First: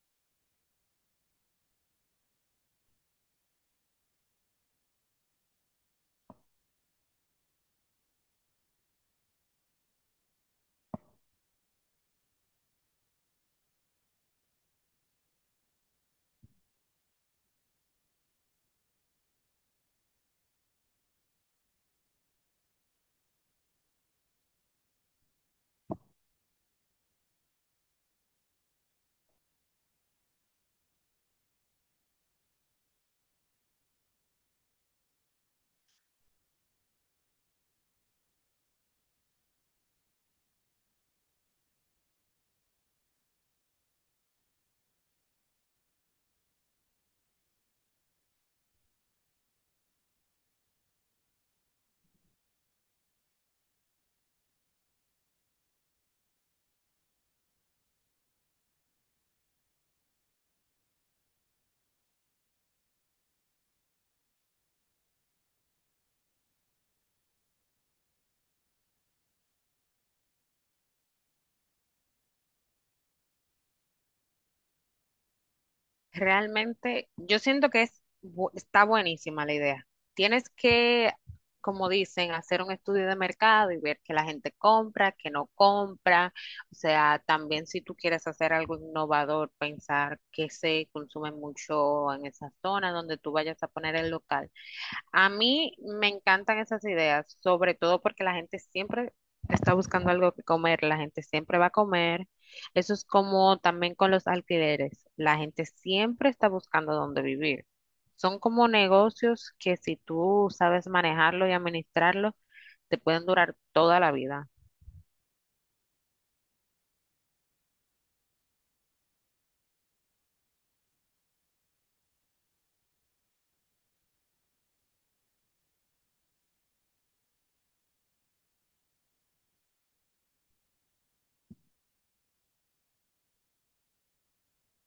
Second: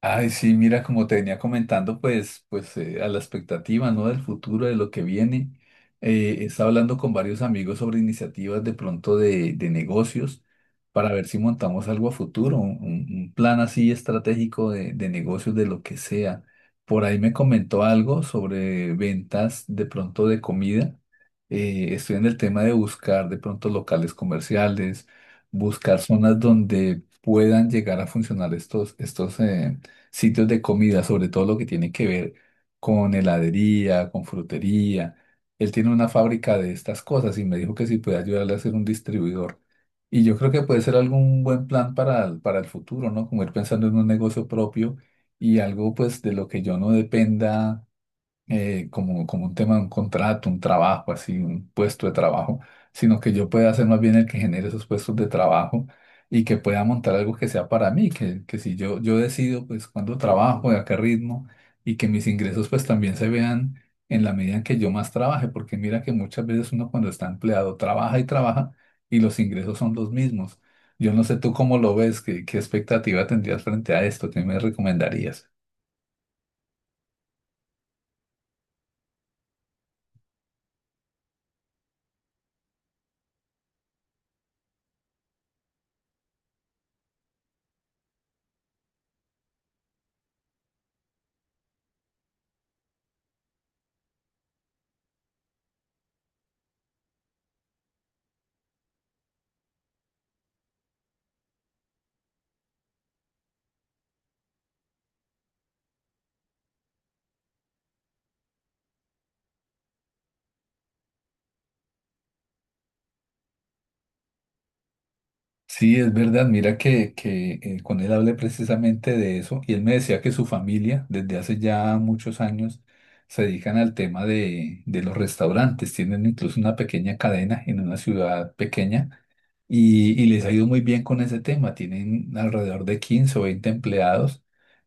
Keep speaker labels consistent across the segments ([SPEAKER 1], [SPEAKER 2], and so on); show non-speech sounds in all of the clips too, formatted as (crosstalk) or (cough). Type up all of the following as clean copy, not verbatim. [SPEAKER 1] Ay, sí, mira, como te venía comentando, a la expectativa, ¿no? Del futuro, de lo que viene. Estaba hablando con varios amigos sobre iniciativas de pronto de negocios para ver si montamos algo a futuro, un plan así estratégico de negocios, de lo que sea. Por ahí me comentó algo sobre ventas de pronto de comida. Estoy en el tema de buscar de pronto locales comerciales, buscar zonas donde puedan llegar a funcionar estos sitios de comida, sobre todo lo que tiene que ver con heladería, con frutería. Él tiene una fábrica de estas cosas y me dijo que si puede ayudarle a ser un distribuidor. Y yo creo que puede ser algún buen plan para el futuro, ¿no? Como ir pensando en un negocio propio y algo pues de lo que yo no dependa, como un tema, un contrato, un trabajo, así, un puesto de trabajo, sino que yo pueda ser más bien el que genere esos puestos de trabajo y que pueda montar algo que sea para mí, que si yo decido pues cuándo trabajo, de a qué ritmo, y que mis ingresos pues también se vean en la medida en que yo más trabaje, porque mira que muchas veces uno cuando está empleado trabaja y trabaja y los ingresos son los mismos. Yo no sé tú cómo lo ves, qué expectativa tendrías frente a esto, qué me recomendarías.
[SPEAKER 2] Realmente, yo siento que está buenísima la idea. Tienes que, como dicen, hacer un estudio de mercado y ver que la gente compra, que no compra. O sea, también si tú quieres hacer algo innovador, pensar que se consume mucho en esa zona donde tú vayas a poner el local. A mí me encantan esas ideas, sobre todo porque la gente siempre está buscando algo que comer, la gente siempre va a comer. Eso es como también con los alquileres, la gente siempre está buscando dónde vivir. Son como negocios que si tú sabes manejarlo y administrarlo, te pueden durar toda la vida.
[SPEAKER 1] Sí, es verdad. Mira que con él hablé precisamente de eso y él me decía que su familia desde hace ya muchos años se dedican al tema de los restaurantes. Tienen incluso una pequeña cadena en una ciudad pequeña y les ha ido muy bien con ese tema. Tienen alrededor de 15 o 20 empleados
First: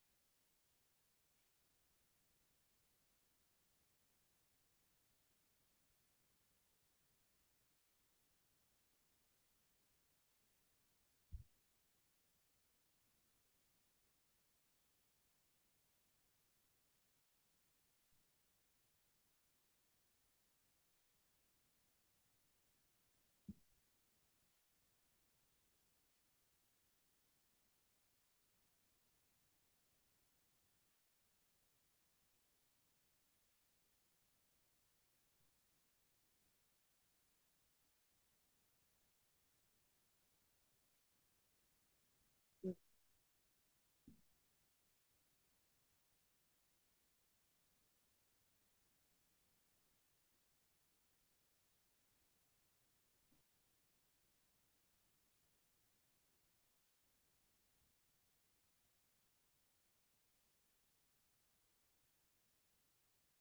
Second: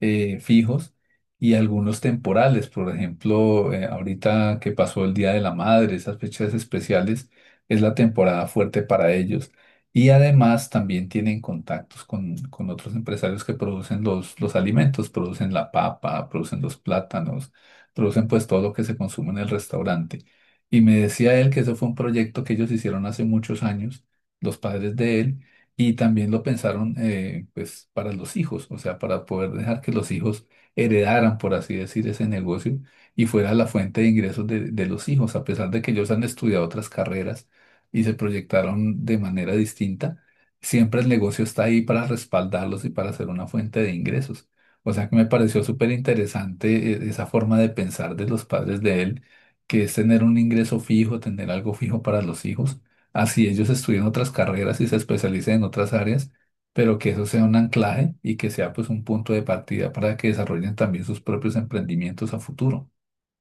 [SPEAKER 1] fijos y algunos temporales. Por ejemplo, ahorita que pasó el Día de la Madre, esas fechas especiales, es la temporada fuerte para ellos. Y además también tienen contactos con otros empresarios que producen los alimentos, producen la papa, producen los plátanos, producen pues todo lo que se consume en el restaurante. Y me decía él que eso fue un proyecto que ellos hicieron hace muchos años, los padres de él, y también lo pensaron, pues para los hijos, o sea, para poder dejar que los hijos heredaran, por así decir, ese negocio y fuera la fuente de ingresos de los hijos, a pesar de que ellos han estudiado otras carreras y se proyectaron de manera distinta, siempre el negocio está ahí para respaldarlos y para ser una fuente de ingresos. O sea que me pareció súper interesante esa forma de pensar de los padres de él, que es tener un ingreso fijo, tener algo fijo para los hijos, así ellos estudien otras carreras y se especialicen en otras áreas, pero que eso sea un anclaje y que sea pues un punto de partida para que desarrollen también sus propios emprendimientos a futuro.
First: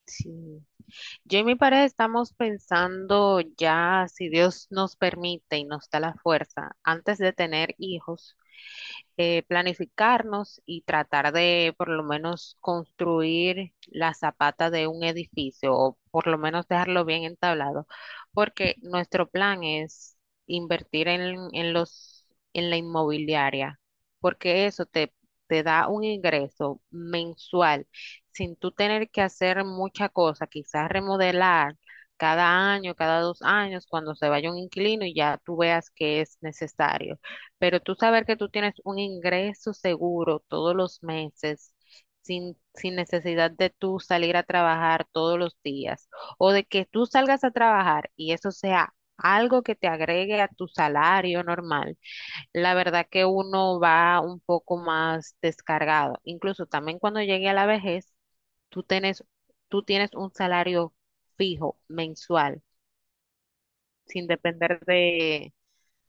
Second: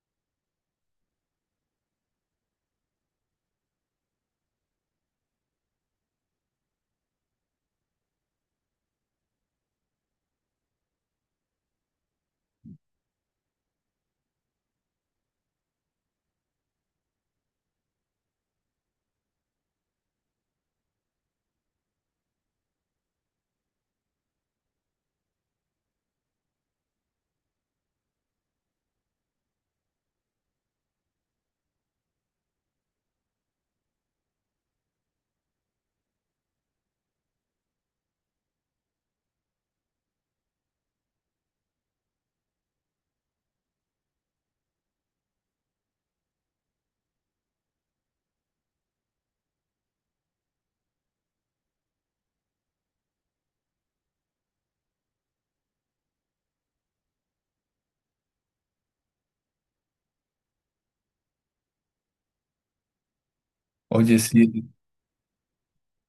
[SPEAKER 2] Sí. Yo y mi pareja estamos pensando ya, si Dios nos permite y nos da la fuerza, antes de tener hijos, planificarnos y tratar de por lo menos construir la zapata de un edificio o por lo menos dejarlo bien entablado, porque nuestro plan es invertir en en la inmobiliaria, porque eso te da un ingreso mensual sin tú tener que hacer mucha cosa, quizás remodelar cada año, cada 2 años, cuando se vaya un inquilino y ya tú veas que es necesario. Pero tú saber que tú tienes un ingreso seguro todos los meses, sin necesidad de tú salir a trabajar todos los días, o de que tú salgas a trabajar y eso sea algo que te agregue a tu salario normal, la verdad que uno va un poco más descargado. Incluso también cuando llegue a la vejez, tú tienes, tú tienes un salario fijo mensual,
[SPEAKER 1] Oye,
[SPEAKER 2] sin
[SPEAKER 1] sí,
[SPEAKER 2] depender de,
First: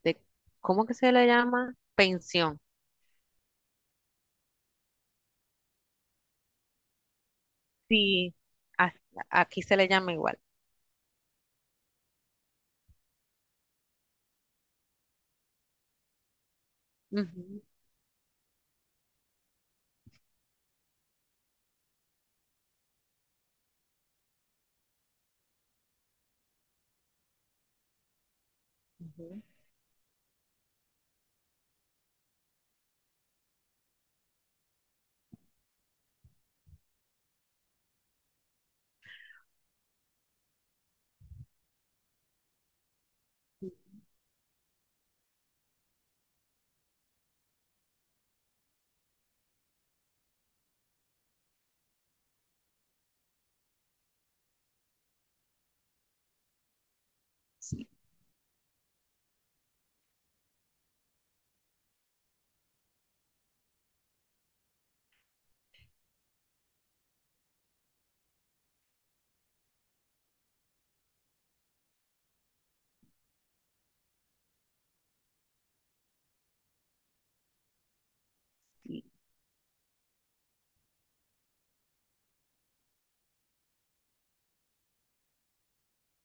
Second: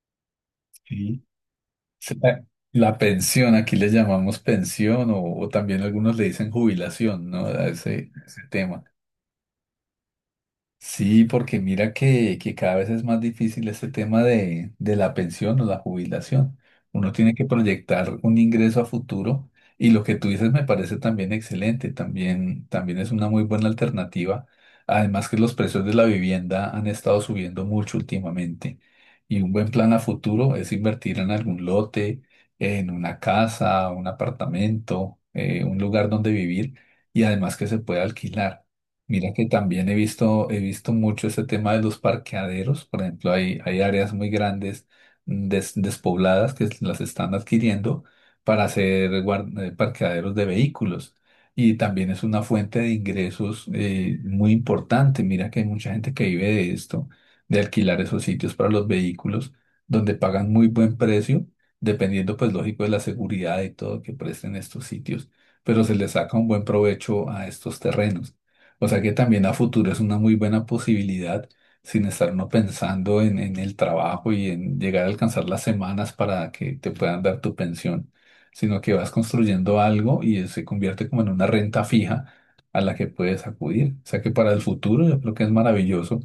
[SPEAKER 2] de ¿cómo que se le
[SPEAKER 1] sí.
[SPEAKER 2] llama?
[SPEAKER 1] se- La
[SPEAKER 2] Pensión.
[SPEAKER 1] la pensión, aquí le llamamos pensión o también algunos le dicen jubilación, ¿no? A
[SPEAKER 2] Sí.
[SPEAKER 1] ese tema.
[SPEAKER 2] A- Aquí se le llama igual.
[SPEAKER 1] Sí, porque mira que cada vez es más difícil este tema de la pensión o la jubilación. Uno tiene que
[SPEAKER 2] Ujú,
[SPEAKER 1] proyectar un ingreso a futuro y lo que tú dices me parece también excelente, también, también es una muy buena alternativa. Además que los precios de la vivienda han estado subiendo mucho últimamente y
[SPEAKER 2] ujú.
[SPEAKER 1] un buen plan a futuro es invertir en algún lote, en una casa, un apartamento, un lugar donde vivir y además que se pueda alquilar. Mira que también he visto mucho ese tema de los parqueaderos. Por ejemplo, hay áreas muy grandes, despobladas, que las están adquiriendo para hacer parqueaderos de vehículos. Y también es una fuente de ingresos, muy importante. Mira que hay mucha gente que vive de esto, de alquilar esos sitios para los vehículos, donde pagan muy buen precio, dependiendo, pues, lógico, de la seguridad y todo que presten estos sitios. Pero se les saca un buen provecho a estos terrenos. O sea que también a futuro es una muy buena posibilidad sin estar uno pensando en el trabajo y en llegar a alcanzar las semanas para que te puedan dar tu pensión, sino que
[SPEAKER 2] Y-
[SPEAKER 1] vas construyendo algo y se convierte como en una renta fija a la que puedes acudir. O sea que para el futuro yo creo que es maravilloso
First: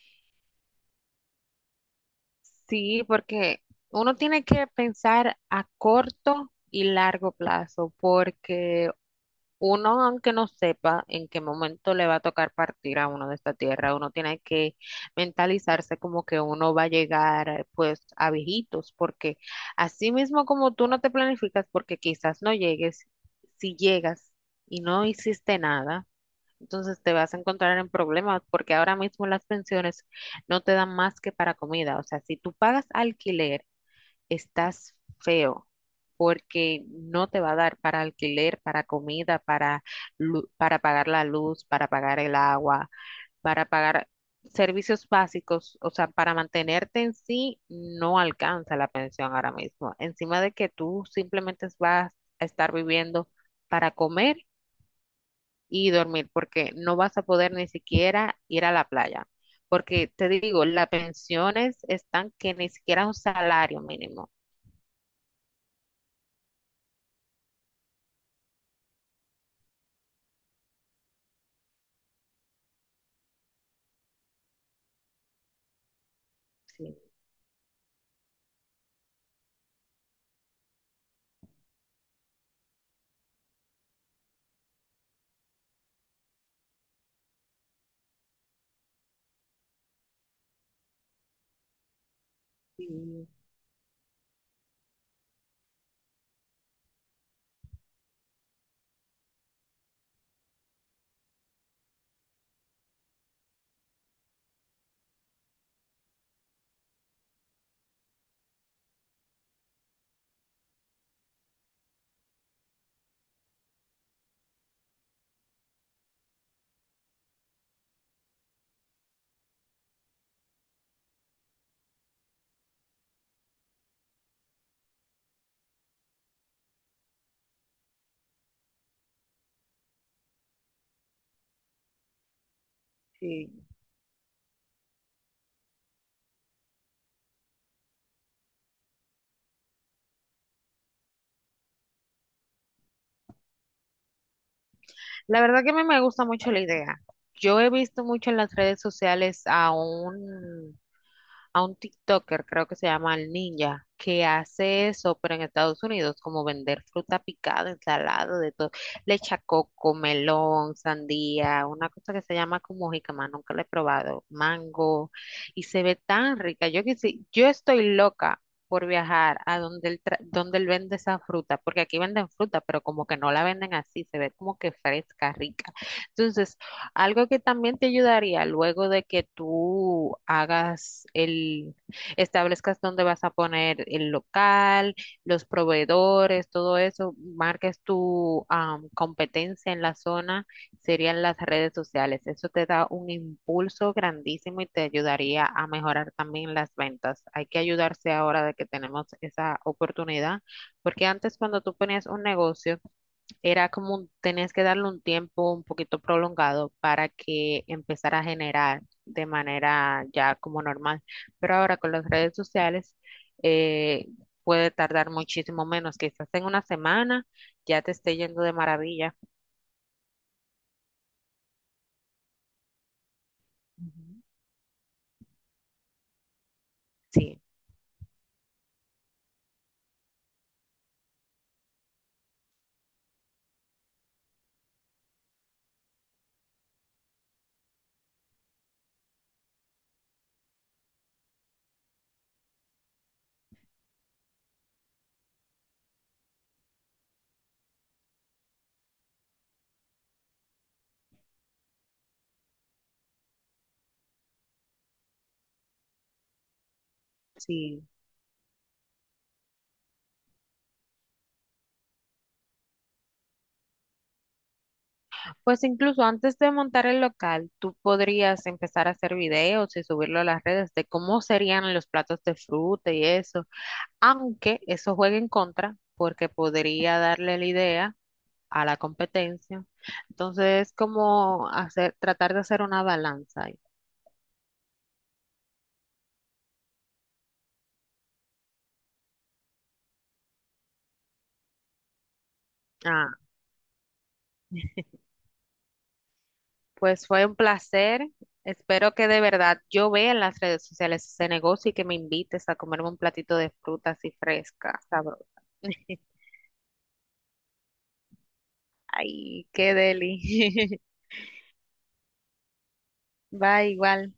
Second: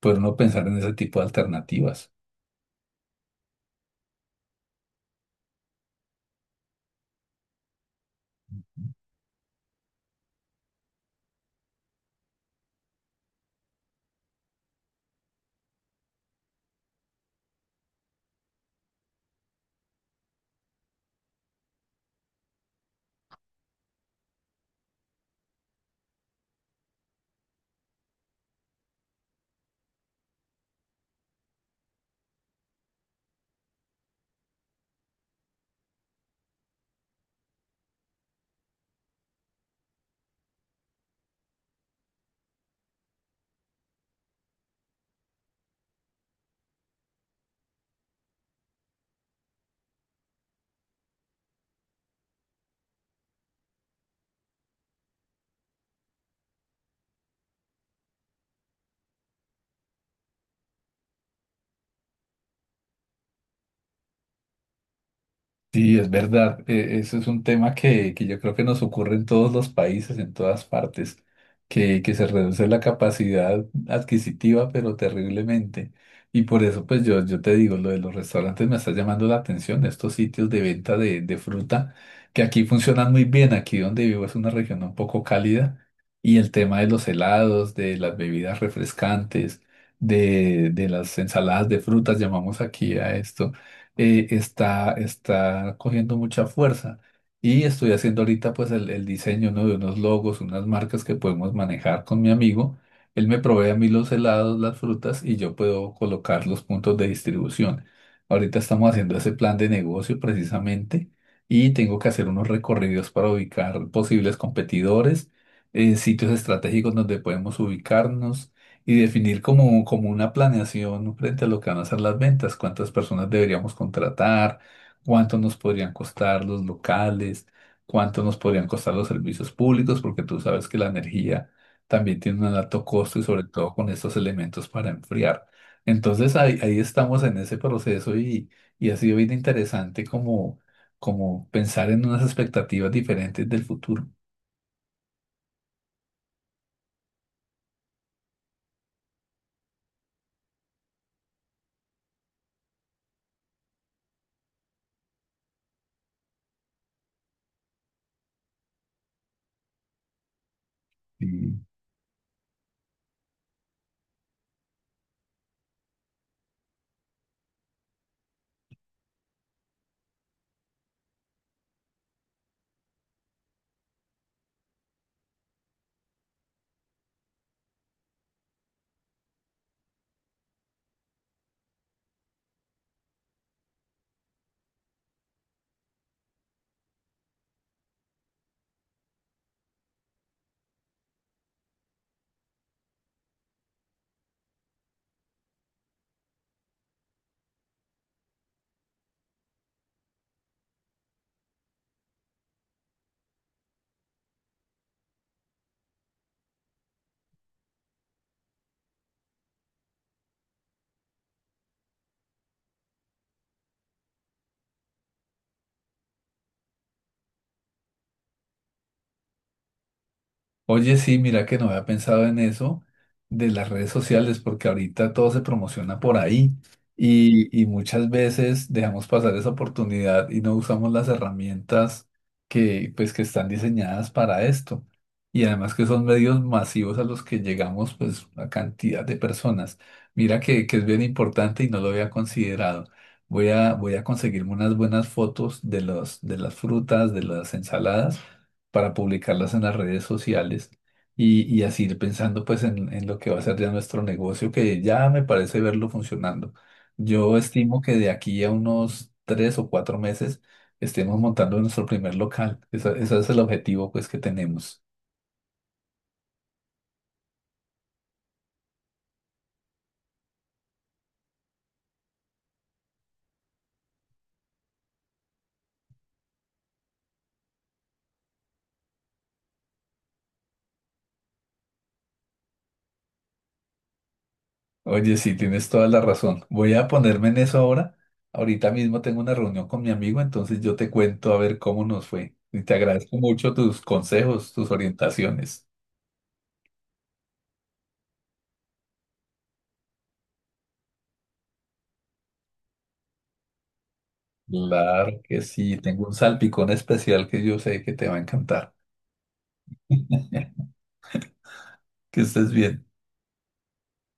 [SPEAKER 1] poder uno pensar en ese tipo de alternativas.
[SPEAKER 2] Sí, porque uno tiene que pensar a corto y largo plazo, porque uno, aunque no sepa en qué momento le va a tocar partir a uno de esta tierra, uno tiene que mentalizarse como que uno va a llegar pues a viejitos, porque así mismo como tú no te planificas, porque quizás no llegues, si llegas y no hiciste nada, entonces te vas a encontrar en problemas, porque ahora mismo las pensiones no te dan más que para comida, o sea, si tú pagas alquiler estás feo porque no te va a dar para alquiler, para comida, para, para pagar la luz, para pagar el agua, para pagar servicios básicos, o sea, para mantenerte en sí, no alcanza la pensión ahora mismo. Encima de que tú simplemente vas a estar viviendo para comer y dormir, porque no vas a poder ni siquiera ir a la playa. Porque te digo, las pensiones están que ni siquiera un salario mínimo.
[SPEAKER 1] Sí, es verdad. Eso es un tema que yo creo que nos ocurre en todos los países, en todas partes, que se reduce la capacidad adquisitiva, pero terriblemente. Y por eso, pues yo te digo, lo de los restaurantes me está llamando la atención, estos sitios de venta de fruta, que aquí funcionan muy bien. Aquí donde vivo es una región un poco cálida y el tema de los helados, de las bebidas refrescantes, de las ensaladas de frutas, llamamos aquí a
[SPEAKER 2] Sí.
[SPEAKER 1] esto, está cogiendo mucha fuerza. Y estoy haciendo ahorita pues el diseño, ¿no?, de unos logos, unas marcas que podemos manejar con mi amigo. Él me provee a mí los helados, las frutas, y yo puedo colocar los puntos de distribución. Ahorita estamos haciendo ese plan de negocio precisamente, y tengo que hacer unos recorridos para ubicar posibles competidores, sitios estratégicos donde podemos ubicarnos, y definir como, como una planeación frente a lo que van a ser las ventas, cuántas personas deberíamos contratar, cuánto nos podrían costar los locales, cuánto nos podrían costar los servicios públicos, porque tú sabes que la energía también tiene un alto costo, y sobre
[SPEAKER 2] Sí.
[SPEAKER 1] todo con estos elementos para enfriar. Entonces ahí estamos en ese proceso, y ha sido bien interesante como, como pensar en unas expectativas diferentes del futuro.
[SPEAKER 2] La verdad que a mí me gusta mucho la idea. Yo he visto mucho en las redes sociales a un TikToker, creo que se llama el Ninja, que hace eso, pero en Estados Unidos, como vender fruta picada, ensalada, de todo, le echa coco, melón, sandía, una cosa que se llama como jícama, nunca la he probado, mango, y se ve tan rica. Yo que sí, yo estoy loca por viajar a donde él vende esa fruta, porque aquí venden fruta, pero como que no la venden así, se ve como que fresca, rica. Entonces, algo que también te ayudaría luego de que tú hagas establezcas dónde vas a poner el local, los proveedores, todo eso, marques tu competencia en la zona, serían las redes sociales. Eso te da un impulso grandísimo y te ayudaría a mejorar también las ventas. Hay que ayudarse ahora de que tenemos esa oportunidad, porque antes cuando tú ponías un negocio, era como tenías que darle un tiempo un poquito prolongado para que empezara a generar de manera ya como normal. Pero ahora con las redes sociales eh, puede tardar muchísimo menos, quizás en una semana ya te esté yendo de maravilla.
[SPEAKER 1] Oye, sí, mira que no había pensado en eso de las redes
[SPEAKER 2] Ujú.
[SPEAKER 1] sociales, porque ahorita todo se promociona por ahí,
[SPEAKER 2] Sí,
[SPEAKER 1] y muchas veces dejamos pasar esa oportunidad y no usamos las herramientas pues, que están diseñadas para esto. Y además que son medios masivos a los que llegamos, pues, a cantidad de personas. Mira que es bien importante y no lo había considerado. Voy a conseguirme unas buenas fotos de los, de las frutas, de las ensaladas, para publicarlas en las redes sociales, y así ir pensando pues en lo que va a ser ya nuestro negocio, que ya me parece verlo funcionando. Yo estimo
[SPEAKER 2] sí.
[SPEAKER 1] que de aquí a unos 3 o 4 meses estemos montando nuestro primer local. Ese es el objetivo pues que tenemos.
[SPEAKER 2] Pues incluso antes de montar el local, tú podrías empezar a hacer videos y subirlo a las redes de cómo serían los platos de fruta y eso, aunque eso juegue en contra, porque podría darle la idea a la competencia. Entonces, es como hacer, tratar de hacer una balanza ahí.
[SPEAKER 1] Oye, sí, tienes toda la razón. Voy a ponerme en eso ahora. Ahorita mismo tengo una reunión con mi amigo, entonces yo te cuento a ver cómo nos fue. Y te
[SPEAKER 2] Ah,
[SPEAKER 1] agradezco mucho tus consejos, tus orientaciones.
[SPEAKER 2] pues fue un placer. Espero que de verdad yo vea en las redes sociales ese negocio y que me invites a comerme un platito de fruta así fresca,
[SPEAKER 1] Claro
[SPEAKER 2] sabrosa.
[SPEAKER 1] que sí, tengo un
[SPEAKER 2] (laughs)
[SPEAKER 1] salpicón especial que yo sé que te va a encantar.
[SPEAKER 2] Ay, qué deli.
[SPEAKER 1] (laughs) Que estés bien.
[SPEAKER 2] (laughs) Bye, igual.